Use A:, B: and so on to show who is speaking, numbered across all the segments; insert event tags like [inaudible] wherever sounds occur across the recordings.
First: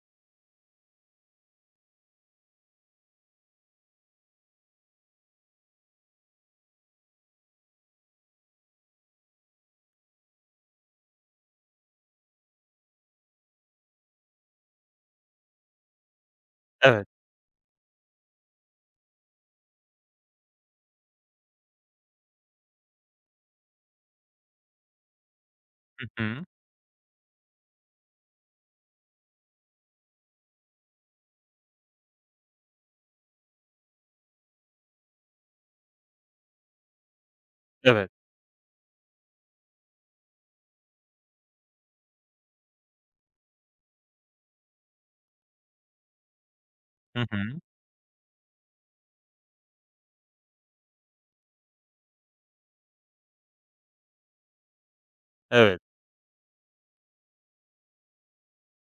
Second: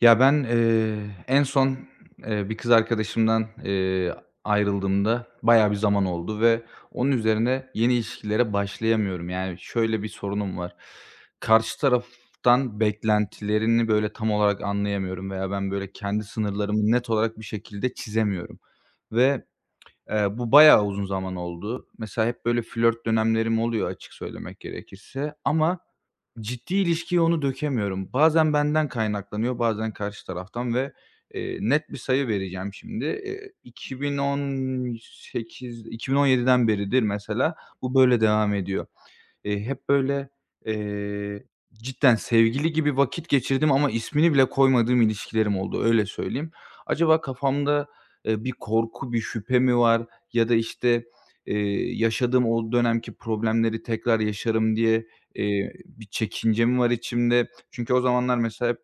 A: Ya, ben, eee, en son, bir kız arkadaşımdan, ayrıldığımda bayağı bir zaman oldu ve onun üzerine yeni ilişkilere başlayamıyorum. Yani, şöyle bir sorunum var. Karşı taraftan beklentilerini, böyle, tam olarak anlayamıyorum veya ben, böyle, kendi sınırlarımı
B: Evet.
A: net olarak bir şekilde çizemiyorum ve bu bayağı uzun zaman oldu. Mesela hep böyle flört dönemlerim oluyor, açık söylemek gerekirse, ama
B: Hı hı.
A: ciddi ilişkiye onu dökemiyorum. Bazen benden kaynaklanıyor, bazen karşı taraftan ve net bir sayı vereceğim şimdi. 2018, 2017'den beridir mesela bu
B: Evet.
A: böyle devam ediyor. Hep böyle, eee, cidden sevgili gibi vakit geçirdiğim ama ismini bile koymadığım ilişkilerim oldu, öyle söyleyeyim. Acaba
B: Hı hı.
A: kafamda bir korku, bir şüphe mi var ya da, işte, yaşadığım o dönemki problemleri tekrar yaşarım diye,
B: Evet.
A: bir çekince mi var içimde? Çünkü o zamanlar mesela hep,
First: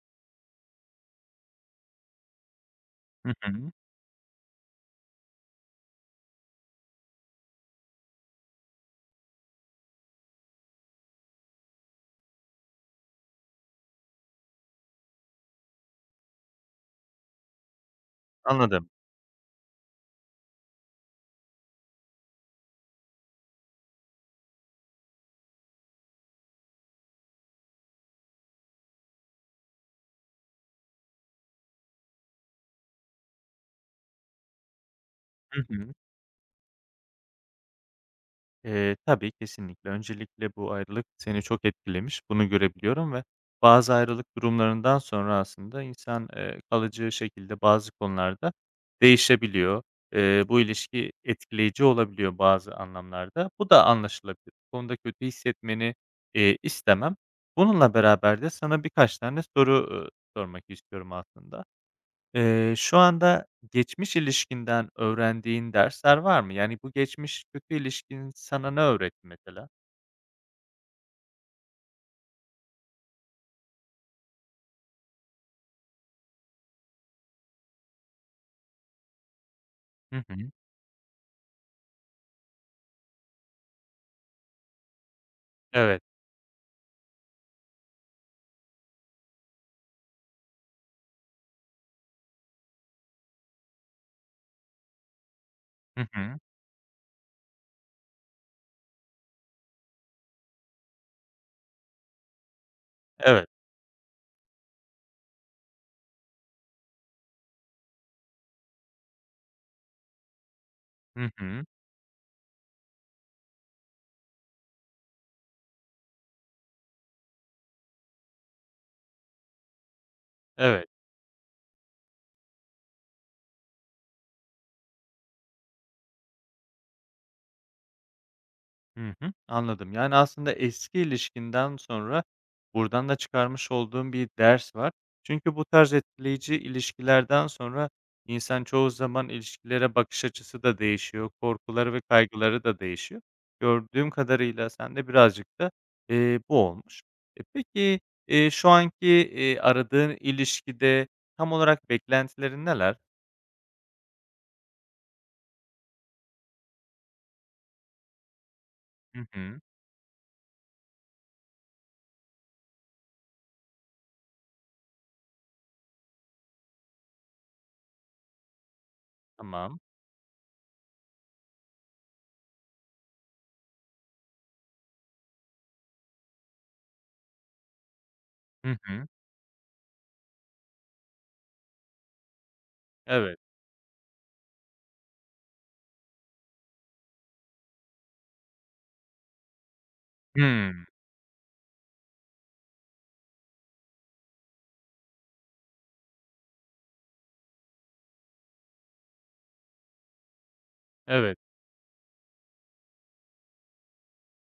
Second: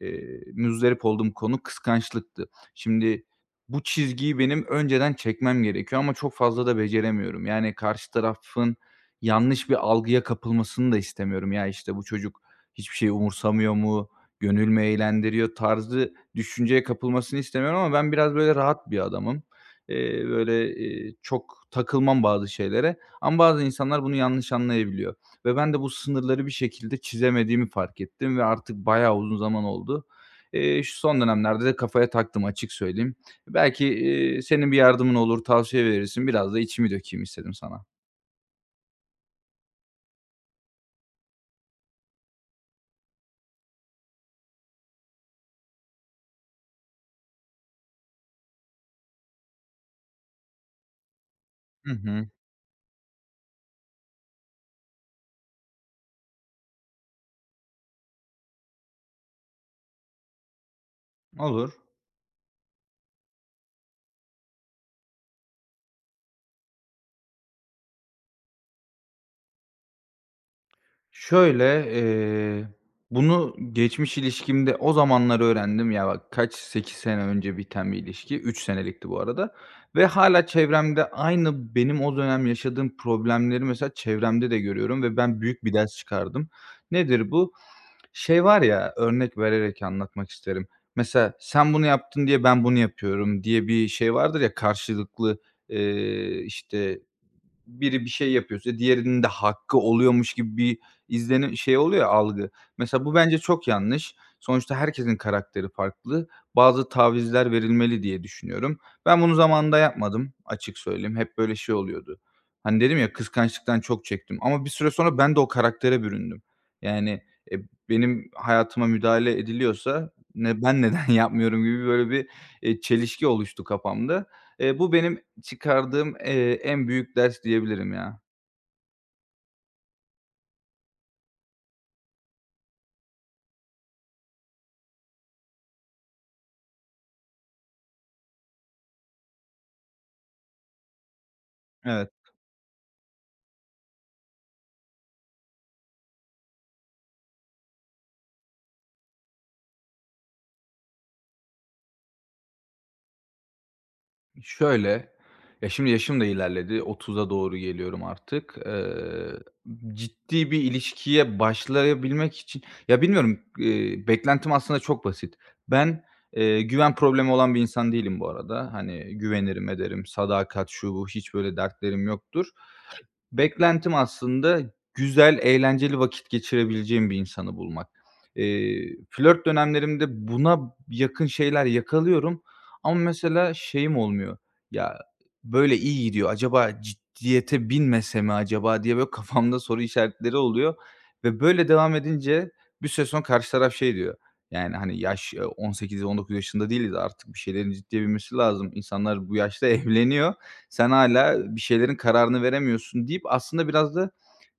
A: eee, muzdarip olduğum konu kıskançlıktı. Şimdi
B: Hı hı.
A: bu çizgiyi benim önceden çekmem gerekiyor ama çok fazla da beceremiyorum. Yani karşı tarafın yanlış bir algıya kapılmasını da istemiyorum. Ya, işte, bu çocuk hiçbir şeyi umursamıyor mu, gönül mü eğlendiriyor tarzı düşünceye kapılmasını istemiyorum ama ben biraz, böyle,
B: Anladım.
A: rahat bir adamım. Çok takılmam bazı şeylere ama bazı insanlar bunu yanlış anlayabiliyor ve ben de bu sınırları bir şekilde çizemediğimi fark ettim ve artık bayağı uzun zaman oldu. Şu son dönemlerde de kafaya taktım, açık söyleyeyim. Belki, senin bir yardımın olur,
B: Hı
A: tavsiye
B: hı.
A: verirsin. Biraz da içimi dökeyim istedim sana.
B: Tabii, kesinlikle. Öncelikle bu ayrılık seni çok etkilemiş. Bunu görebiliyorum ve bazı ayrılık durumlarından sonra aslında insan, kalıcı şekilde bazı konularda değişebiliyor. Bu ilişki etkileyici
A: Hı hı.
B: olabiliyor bazı anlamlarda. Bu da anlaşılabilir. Bu konuda kötü hissetmeni, istemem. Bununla beraber de sana birkaç tane soru, sormak istiyorum aslında.
A: Olur.
B: Şu anda geçmiş ilişkinden öğrendiğin dersler var mı? Yani, bu geçmiş kötü ilişkin sana ne öğretti mesela?
A: Şöyle, eee, bunu geçmiş ilişkimde o zamanlar öğrendim. Ya, bak kaç, 8 sene önce biten bir ilişki. Üç senelikti bu arada ve
B: Hı
A: hala
B: hı.
A: çevremde aynı benim o dönem yaşadığım problemleri mesela çevremde de görüyorum ve ben büyük bir ders
B: Evet.
A: çıkardım. Nedir bu? Şey var ya, örnek vererek anlatmak isterim. Mesela sen bunu yaptın diye ben bunu yapıyorum diye bir şey vardır ya karşılıklı,
B: Hı
A: eee,
B: hı.
A: işte, biri bir şey yapıyorsa diğerinin de hakkı oluyormuş gibi bir izlenim, şey oluyor ya, algı. Mesela bu bence
B: Evet.
A: çok yanlış. Sonuçta herkesin karakteri farklı. Bazı tavizler verilmeli diye düşünüyorum. Ben bunu zamanında yapmadım, açık söyleyeyim.
B: Hı
A: Hep böyle
B: hı.
A: şey oluyordu. Hani dedim ya kıskançlıktan çok çektim ama bir süre sonra ben de o karaktere büründüm. Yani, e, benim hayatıma müdahale ediliyorsa ne ben
B: Evet.
A: neden [laughs] yapmıyorum gibi böyle bir, çelişki oluştu kafamda. Bu benim çıkardığım, en büyük ders diyebilirim ya.
B: Hı hı, anladım. Yani, aslında eski ilişkinden sonra buradan da çıkarmış olduğum bir ders var. Çünkü bu tarz etkileyici ilişkilerden sonra insan çoğu zaman ilişkilere bakış açısı da değişiyor, korkuları ve
A: Evet.
B: kaygıları da değişiyor. Gördüğüm kadarıyla sende birazcık da, bu olmuş. Peki, şu anki, aradığın ilişkide tam olarak beklentilerin neler?
A: Şöyle, Şimdi yaşım da ilerledi, 30'a doğru geliyorum artık.
B: Hı hı,
A: Ciddi bir ilişkiye başlayabilmek için, ya, bilmiyorum, beklentim aslında çok basit. Ben güven problemi olan bir insan değilim bu arada. Hani, güvenirim,
B: tamam.
A: ederim, sadakat, şu bu, hiç böyle dertlerim yoktur. Beklentim aslında güzel, eğlenceli vakit geçirebileceğim bir insanı bulmak.
B: Hı hı,
A: Flört dönemlerimde buna yakın şeyler yakalıyorum ama
B: evet.
A: mesela şeyim olmuyor, "Ya, böyle iyi gidiyor, acaba ciddiyete binmese mi acaba?" diye böyle kafamda soru işaretleri oluyor
B: Hımm,
A: ve böyle devam edince bir süre sonra karşı taraf şey diyor, yani, hani, yaş, 18-19 yaşında değiliz artık, bir şeylerin ciddiye binmesi lazım. İnsanlar bu yaşta [laughs] evleniyor, sen
B: evet.
A: hala bir şeylerin kararını veremiyorsun deyip aslında biraz da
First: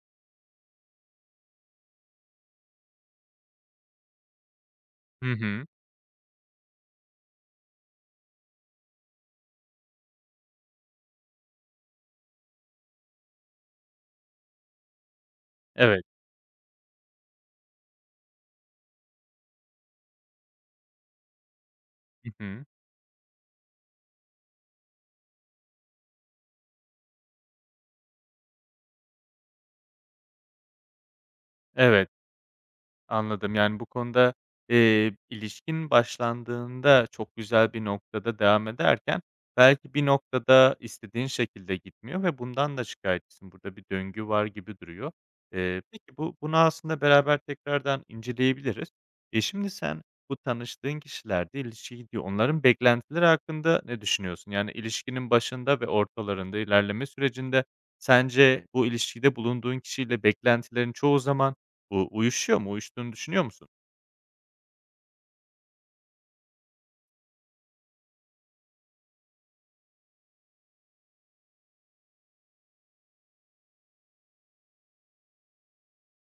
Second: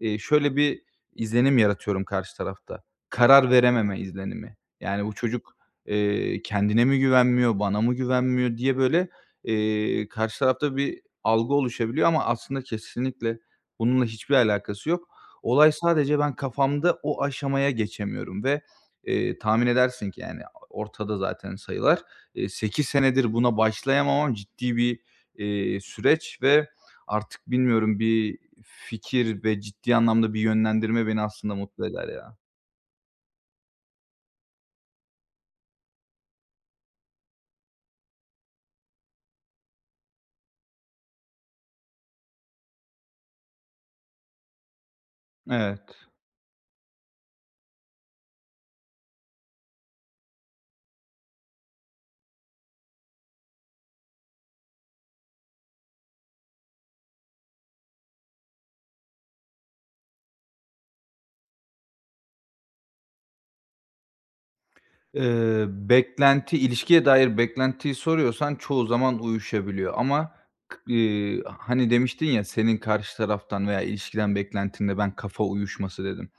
A: Şöyle bir izlenim yaratıyorum karşı tarafta. Karar verememe izlenimi. Yani, bu
B: Hı
A: çocuk,
B: hı,
A: eee, kendine mi güvenmiyor, bana mı güvenmiyor diye böyle, karşı tarafta bir algı oluşabiliyor ama aslında kesinlikle bununla hiçbir alakası yok. Olay
B: evet.
A: sadece ben kafamda o aşamaya geçemiyorum ve, tahmin edersin ki, yani, ortada zaten sayılar.
B: Hı hı.
A: Sekiz senedir buna başlayamamam ciddi bir, süreç ve artık bilmiyorum, bir fikir ve ciddi anlamda bir yönlendirme beni aslında mutlu
B: Evet,
A: eder ya.
B: anladım. Yani, bu konuda, ilişkin başlandığında çok güzel bir noktada devam ederken belki bir noktada istediğin şekilde gitmiyor ve bundan da şikayetçisin. Burada bir döngü var gibi duruyor.
A: Evet.
B: Peki bu bunu aslında beraber tekrardan inceleyebiliriz. Şimdi sen bu tanıştığın kişilerde ilişkiye gidiyor. Onların beklentileri hakkında ne düşünüyorsun? Yani, ilişkinin başında ve ortalarında, ilerleme sürecinde sence bu ilişkide bulunduğun kişiyle beklentilerin çoğu zaman uyuşuyor mu? Uyuştuğunu düşünüyor musun?
A: Beklenti, ilişkiye dair beklentiyi soruyorsan çoğu zaman uyuşabiliyor ama k hani demiştin ya, senin karşı taraftan veya ilişkiden beklentinde ben kafa uyuşması dedim.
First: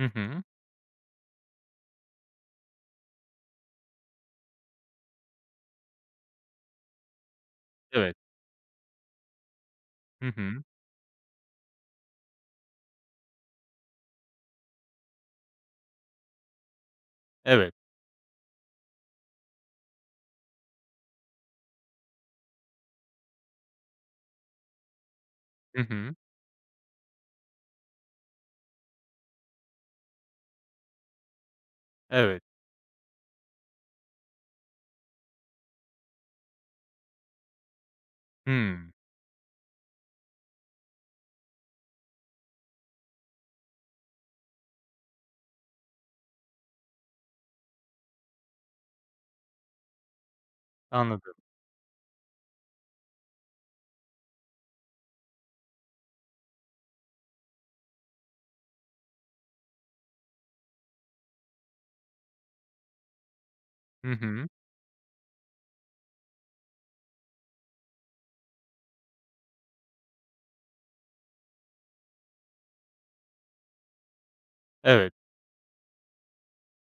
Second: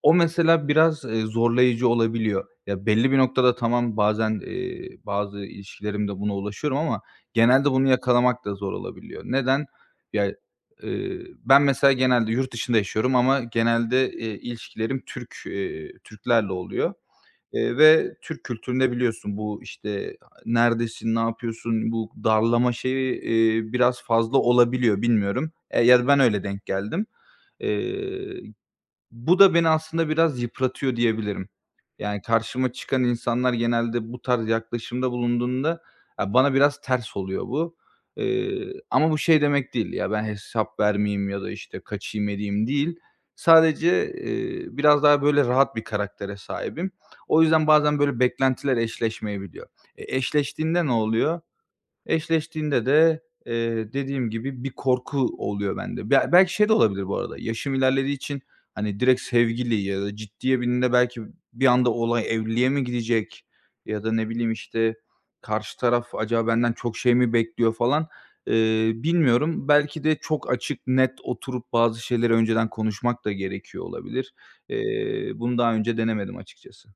B: Hı
A: O
B: hı.
A: mesela biraz, zorlayıcı olabiliyor. Ya, belli bir noktada tamam bazen, bazı ilişkilerimde buna ulaşıyorum ama genelde bunu
B: Evet.
A: yakalamak da zor olabiliyor. Neden?
B: Hı
A: Ya,
B: hı.
A: eee, ben mesela genelde yurt dışında yaşıyorum ama genelde, ilişkilerim Türklerle oluyor,
B: Evet.
A: eee, ve Türk kültüründe biliyorsun bu, işte, "Neredesin, ne yapıyorsun?" bu darlama şeyi, biraz fazla olabiliyor, bilmiyorum.
B: Hı
A: Ya da
B: hı.
A: ben öyle denk geldim. Eee Bu da beni aslında biraz yıpratıyor diyebilirim. Yani
B: Evet.
A: karşıma çıkan insanlar genelde bu tarz yaklaşımda bulunduğunda, ya, bana biraz ters oluyor bu.
B: Hımm.
A: Ama bu şey demek değil ya, ben hesap vermeyeyim ya da, işte, kaçayım edeyim değil. Sadece, biraz daha böyle rahat bir karaktere sahibim. O yüzden bazen böyle beklentiler eşleşmeyebiliyor. E, eşleştiğinde ne
B: Anladım.
A: oluyor? Eşleştiğinde de, dediğim gibi bir korku oluyor bende. Be belki şey de olabilir bu arada, yaşım ilerlediği için, hani, direkt sevgili ya da ciddiye bindiğinde belki bir anda olay evliliğe mi gidecek ya
B: Hı
A: da ne
B: hı.
A: bileyim, işte, karşı taraf acaba benden çok şey mi bekliyor falan, bilmiyorum. Belki de çok açık, net oturup bazı şeyleri önceden konuşmak da gerekiyor olabilir.
B: Evet.
A: Bunu daha önce denemedim açıkçası.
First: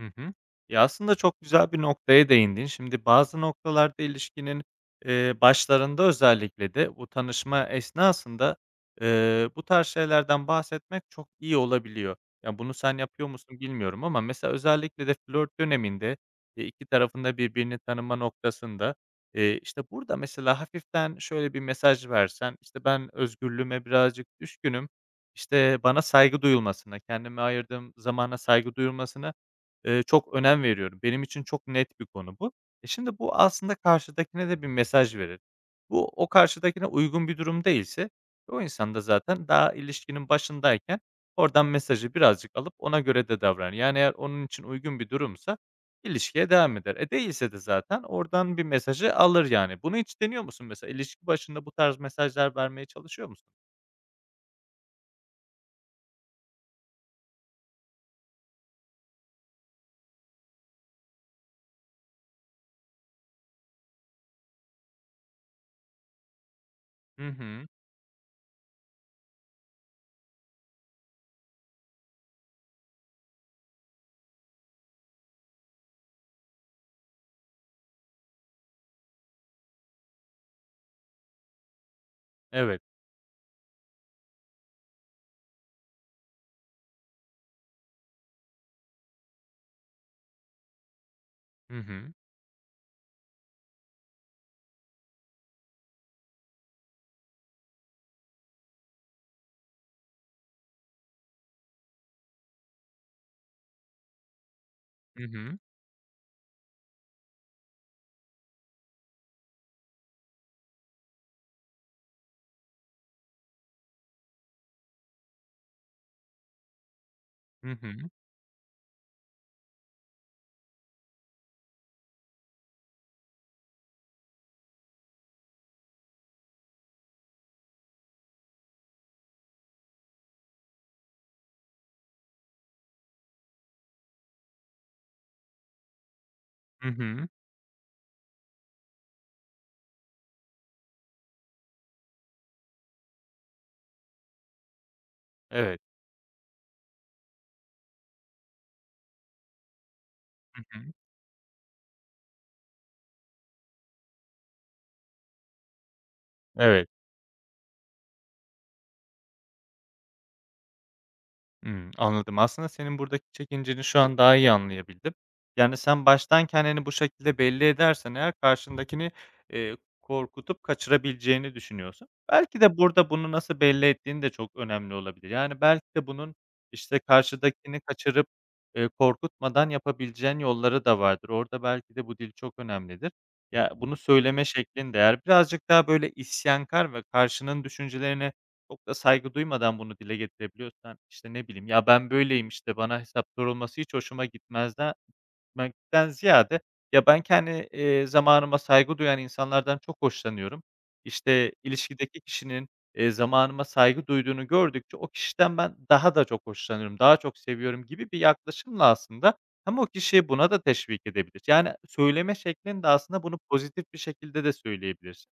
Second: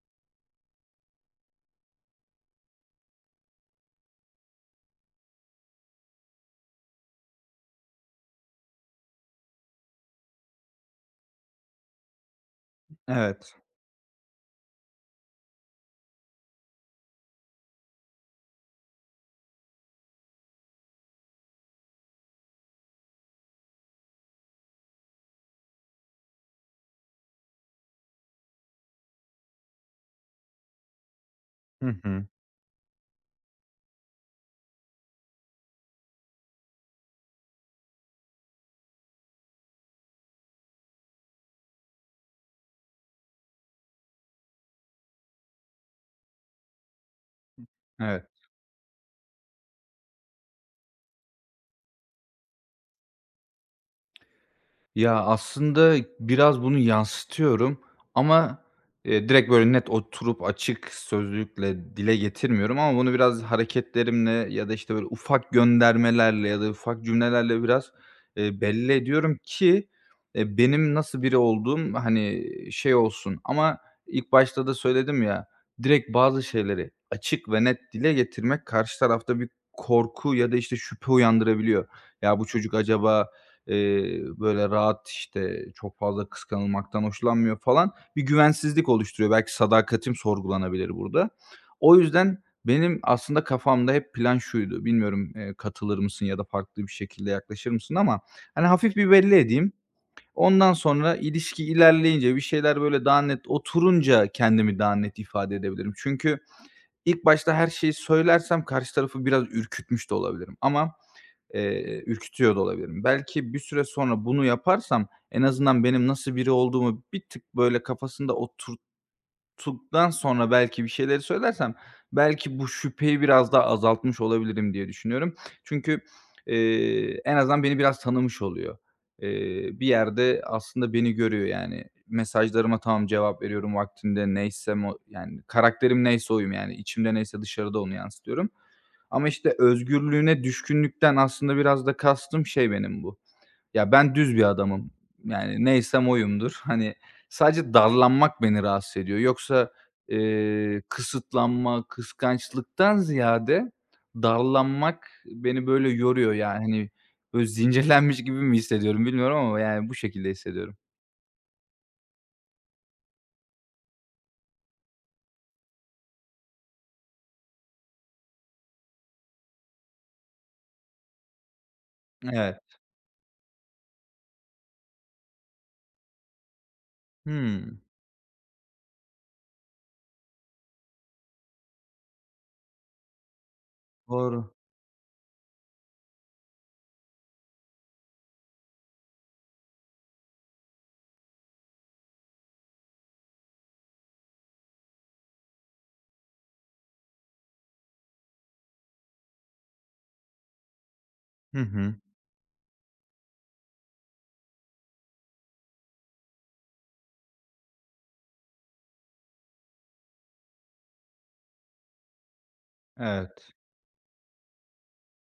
B: Hı hı. Ya, aslında çok güzel bir noktaya değindin. Şimdi bazı noktalarda ilişkinin, başlarında özellikle de bu tanışma esnasında, bu tarz şeylerden bahsetmek çok iyi olabiliyor. Ya, bunu sen yapıyor
A: Evet.
B: musun bilmiyorum ama mesela özellikle de flört döneminde, 2 tarafın birbirini tanıma noktasında, işte, burada mesela hafiften şöyle bir mesaj versen, işte, "Ben özgürlüğüme birazcık düşkünüm. İşte, bana saygı duyulmasına kendime ayırdığım zamana saygı duyulmasına çok önem veriyorum. Benim için çok
A: Hı
B: net bir
A: hı.
B: konu bu." Şimdi bu aslında karşıdakine de bir mesaj verir. Bu o karşıdakine uygun bir durum değilse o insan da zaten daha ilişkinin başındayken oradan mesajı birazcık alıp ona göre de davranır. Yani eğer onun için uygun bir durumsa ilişkiye devam eder. Değilse de zaten
A: Evet.
B: oradan bir mesajı alır yani. Bunu hiç deniyor musun mesela? İlişki başında bu tarz mesajlar vermeye çalışıyor musun?
A: Ya, aslında biraz bunu yansıtıyorum ama, direkt böyle net oturup açık sözlükle dile getirmiyorum ama bunu biraz hareketlerimle ya da, işte, böyle ufak göndermelerle ya da ufak
B: Hı
A: cümlelerle
B: hı.
A: biraz, belli ediyorum ki, benim nasıl biri olduğum, hani, şey olsun ama ilk başta da söyledim ya, direkt bazı şeyleri açık ve net dile getirmek karşı tarafta bir korku ya da, işte, şüphe uyandırabiliyor. "Ya, bu çocuk
B: Evet.
A: acaba böyle rahat, işte, çok fazla kıskanılmaktan hoşlanmıyor falan. Bir güvensizlik oluşturuyor. Belki sadakatim sorgulanabilir burada.
B: Hı
A: O
B: hı.
A: yüzden benim aslında kafamda hep plan şuydu. Bilmiyorum, katılır mısın ya da farklı bir şekilde yaklaşır mısın ama hani hafif bir belli edeyim. Ondan sonra ilişki ilerleyince, bir şeyler böyle daha net oturunca kendimi daha net
B: Hı
A: ifade
B: hı.
A: edebilirim. Çünkü ilk başta her şeyi söylersem karşı tarafı biraz ürkütmüş de olabilirim ama ürkütüyor da olabilirim. Belki bir süre sonra bunu yaparsam en azından benim nasıl biri olduğumu bir tık
B: Hı
A: böyle
B: hı.
A: kafasında otur tuttuktan sonra belki bir şeyleri söylersem, belki bu şüpheyi biraz daha azaltmış olabilirim diye düşünüyorum. Çünkü, en azından beni biraz tanımış oluyor. Bir yerde aslında beni görüyor yani. Mesajlarıma tamam cevap veriyorum vaktinde, neyse o yani, karakterim neyse oyum yani.
B: Hı
A: İçimde
B: hı.
A: neyse dışarıda onu yansıtıyorum. Ama işte özgürlüğüne düşkünlükten aslında biraz da kastım şey benim bu. Ya, ben düz bir adamım. Yani
B: Evet.
A: neysem oyumdur. Hani, sadece darlanmak beni rahatsız ediyor. Yoksa,
B: Hı hı.
A: kısıtlanma, kıskançlıktan ziyade darlanmak beni böyle yoruyor. Yani,
B: Evet.
A: hani, böyle zincirlenmiş gibi mi hissediyorum bilmiyorum ama yani bu şekilde hissediyorum.
B: Hımm, anladım. Aslında senin buradaki çekinceni şu an daha iyi anlayabildim. Yani, sen baştan kendini bu şekilde belli edersen eğer karşındakini, korkutup kaçırabileceğini düşünüyorsun. Belki
A: Evet.
B: de burada bunu nasıl belli ettiğin de çok önemli olabilir. Yani, belki de bunun, işte, karşıdakini
A: Hımm.
B: kaçırıp, korkutmadan yapabileceğin yolları da vardır. Orada belki de bu dil çok önemlidir. Ya, bunu söyleme
A: Doğru.
B: şeklin de eğer birazcık daha, böyle, isyankar ve karşının düşüncelerini çok da saygı duymadan bunu dile getirebiliyorsan, işte, ne bileyim, "Ya, ben böyleyim, işte, bana hesap sorulması hiç hoşuma gitmez." den gitmekten ziyade, ya, ben kendi, zamanıma saygı duyan insanlardan çok hoşlanıyorum. İşte,
A: Hı hı.
B: ilişkideki kişinin, zamanıma saygı duyduğunu gördükçe o kişiden ben daha da çok hoşlanıyorum, daha çok seviyorum gibi bir yaklaşımla aslında hem o kişiyi buna da teşvik edebilir. Yani, söyleme şeklin de aslında bunu
A: Evet.
B: pozitif bir şekilde de söyleyebilirsin.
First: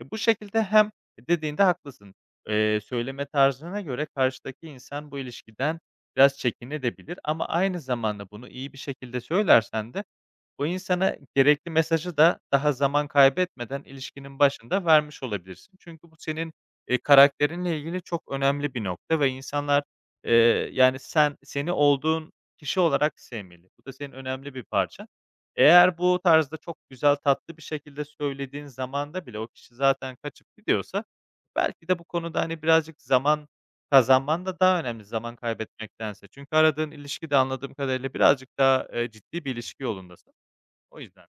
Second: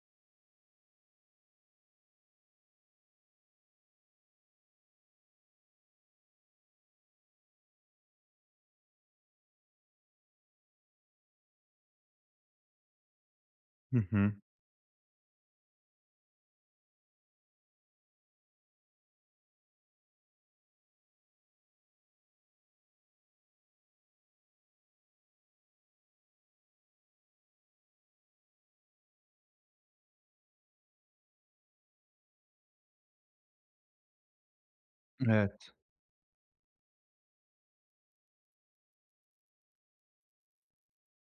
B: Bu şekilde hem dediğinde haklısın, söyleme tarzına göre karşıdaki insan bu ilişkiden biraz çekinebilir ama aynı zamanda bunu iyi bir şekilde söylersen de, bu insana gerekli mesajı da daha zaman kaybetmeden
A: Hı hı.
B: ilişkinin başında vermiş olabilirsin. Çünkü bu senin, karakterinle ilgili çok önemli bir nokta ve insanlar, yani, sen seni olduğun kişi olarak sevmeli. Bu da senin önemli bir parça. Eğer bu tarzda çok güzel, tatlı bir şekilde söylediğin zamanda bile o kişi zaten kaçıp gidiyorsa belki de bu konuda, hani, birazcık zaman kazanman da daha önemli zaman
A: Evet.
B: kaybetmektense. Çünkü aradığın ilişki de anladığım kadarıyla birazcık daha, ciddi bir ilişki yolundasın. O yüzden.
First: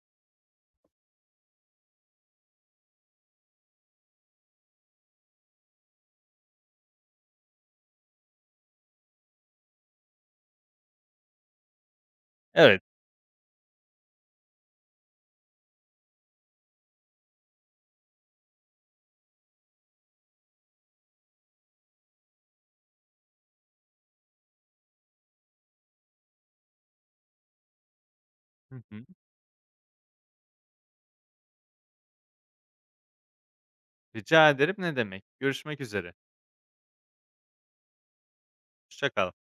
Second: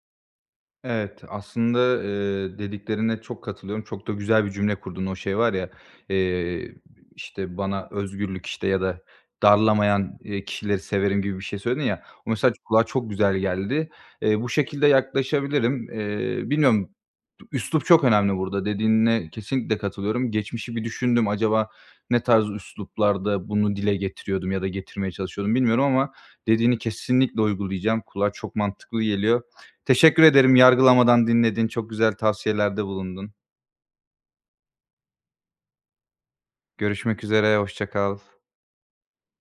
A: Evet, aslında, dediklerine çok katılıyorum. Çok da güzel bir cümle kurdun. O şey var ya, eee, işte, bana özgürlük, işte, ya da darlamayan kişileri severim gibi bir şey söyledin ya. O mesaj
B: Evet.
A: kulağa çok güzel geldi. Bu şekilde yaklaşabilirim. Bilmiyorum, üslup çok önemli burada. Dediğine kesinlikle katılıyorum. Geçmişi bir düşündüm, acaba ne tarz üsluplarda bunu dile getiriyordum ya da getirmeye çalışıyordum bilmiyorum ama dediğini kesinlikle uygulayacağım. Kulağa çok
B: Hı
A: mantıklı
B: hı.
A: geliyor. Teşekkür ederim, yargılamadan dinledin, çok güzel tavsiyelerde bulundun.
B: Rica ederim, ne demek. Görüşmek üzere.
A: Görüşmek üzere, hoşça kal.
B: Hoşça kal.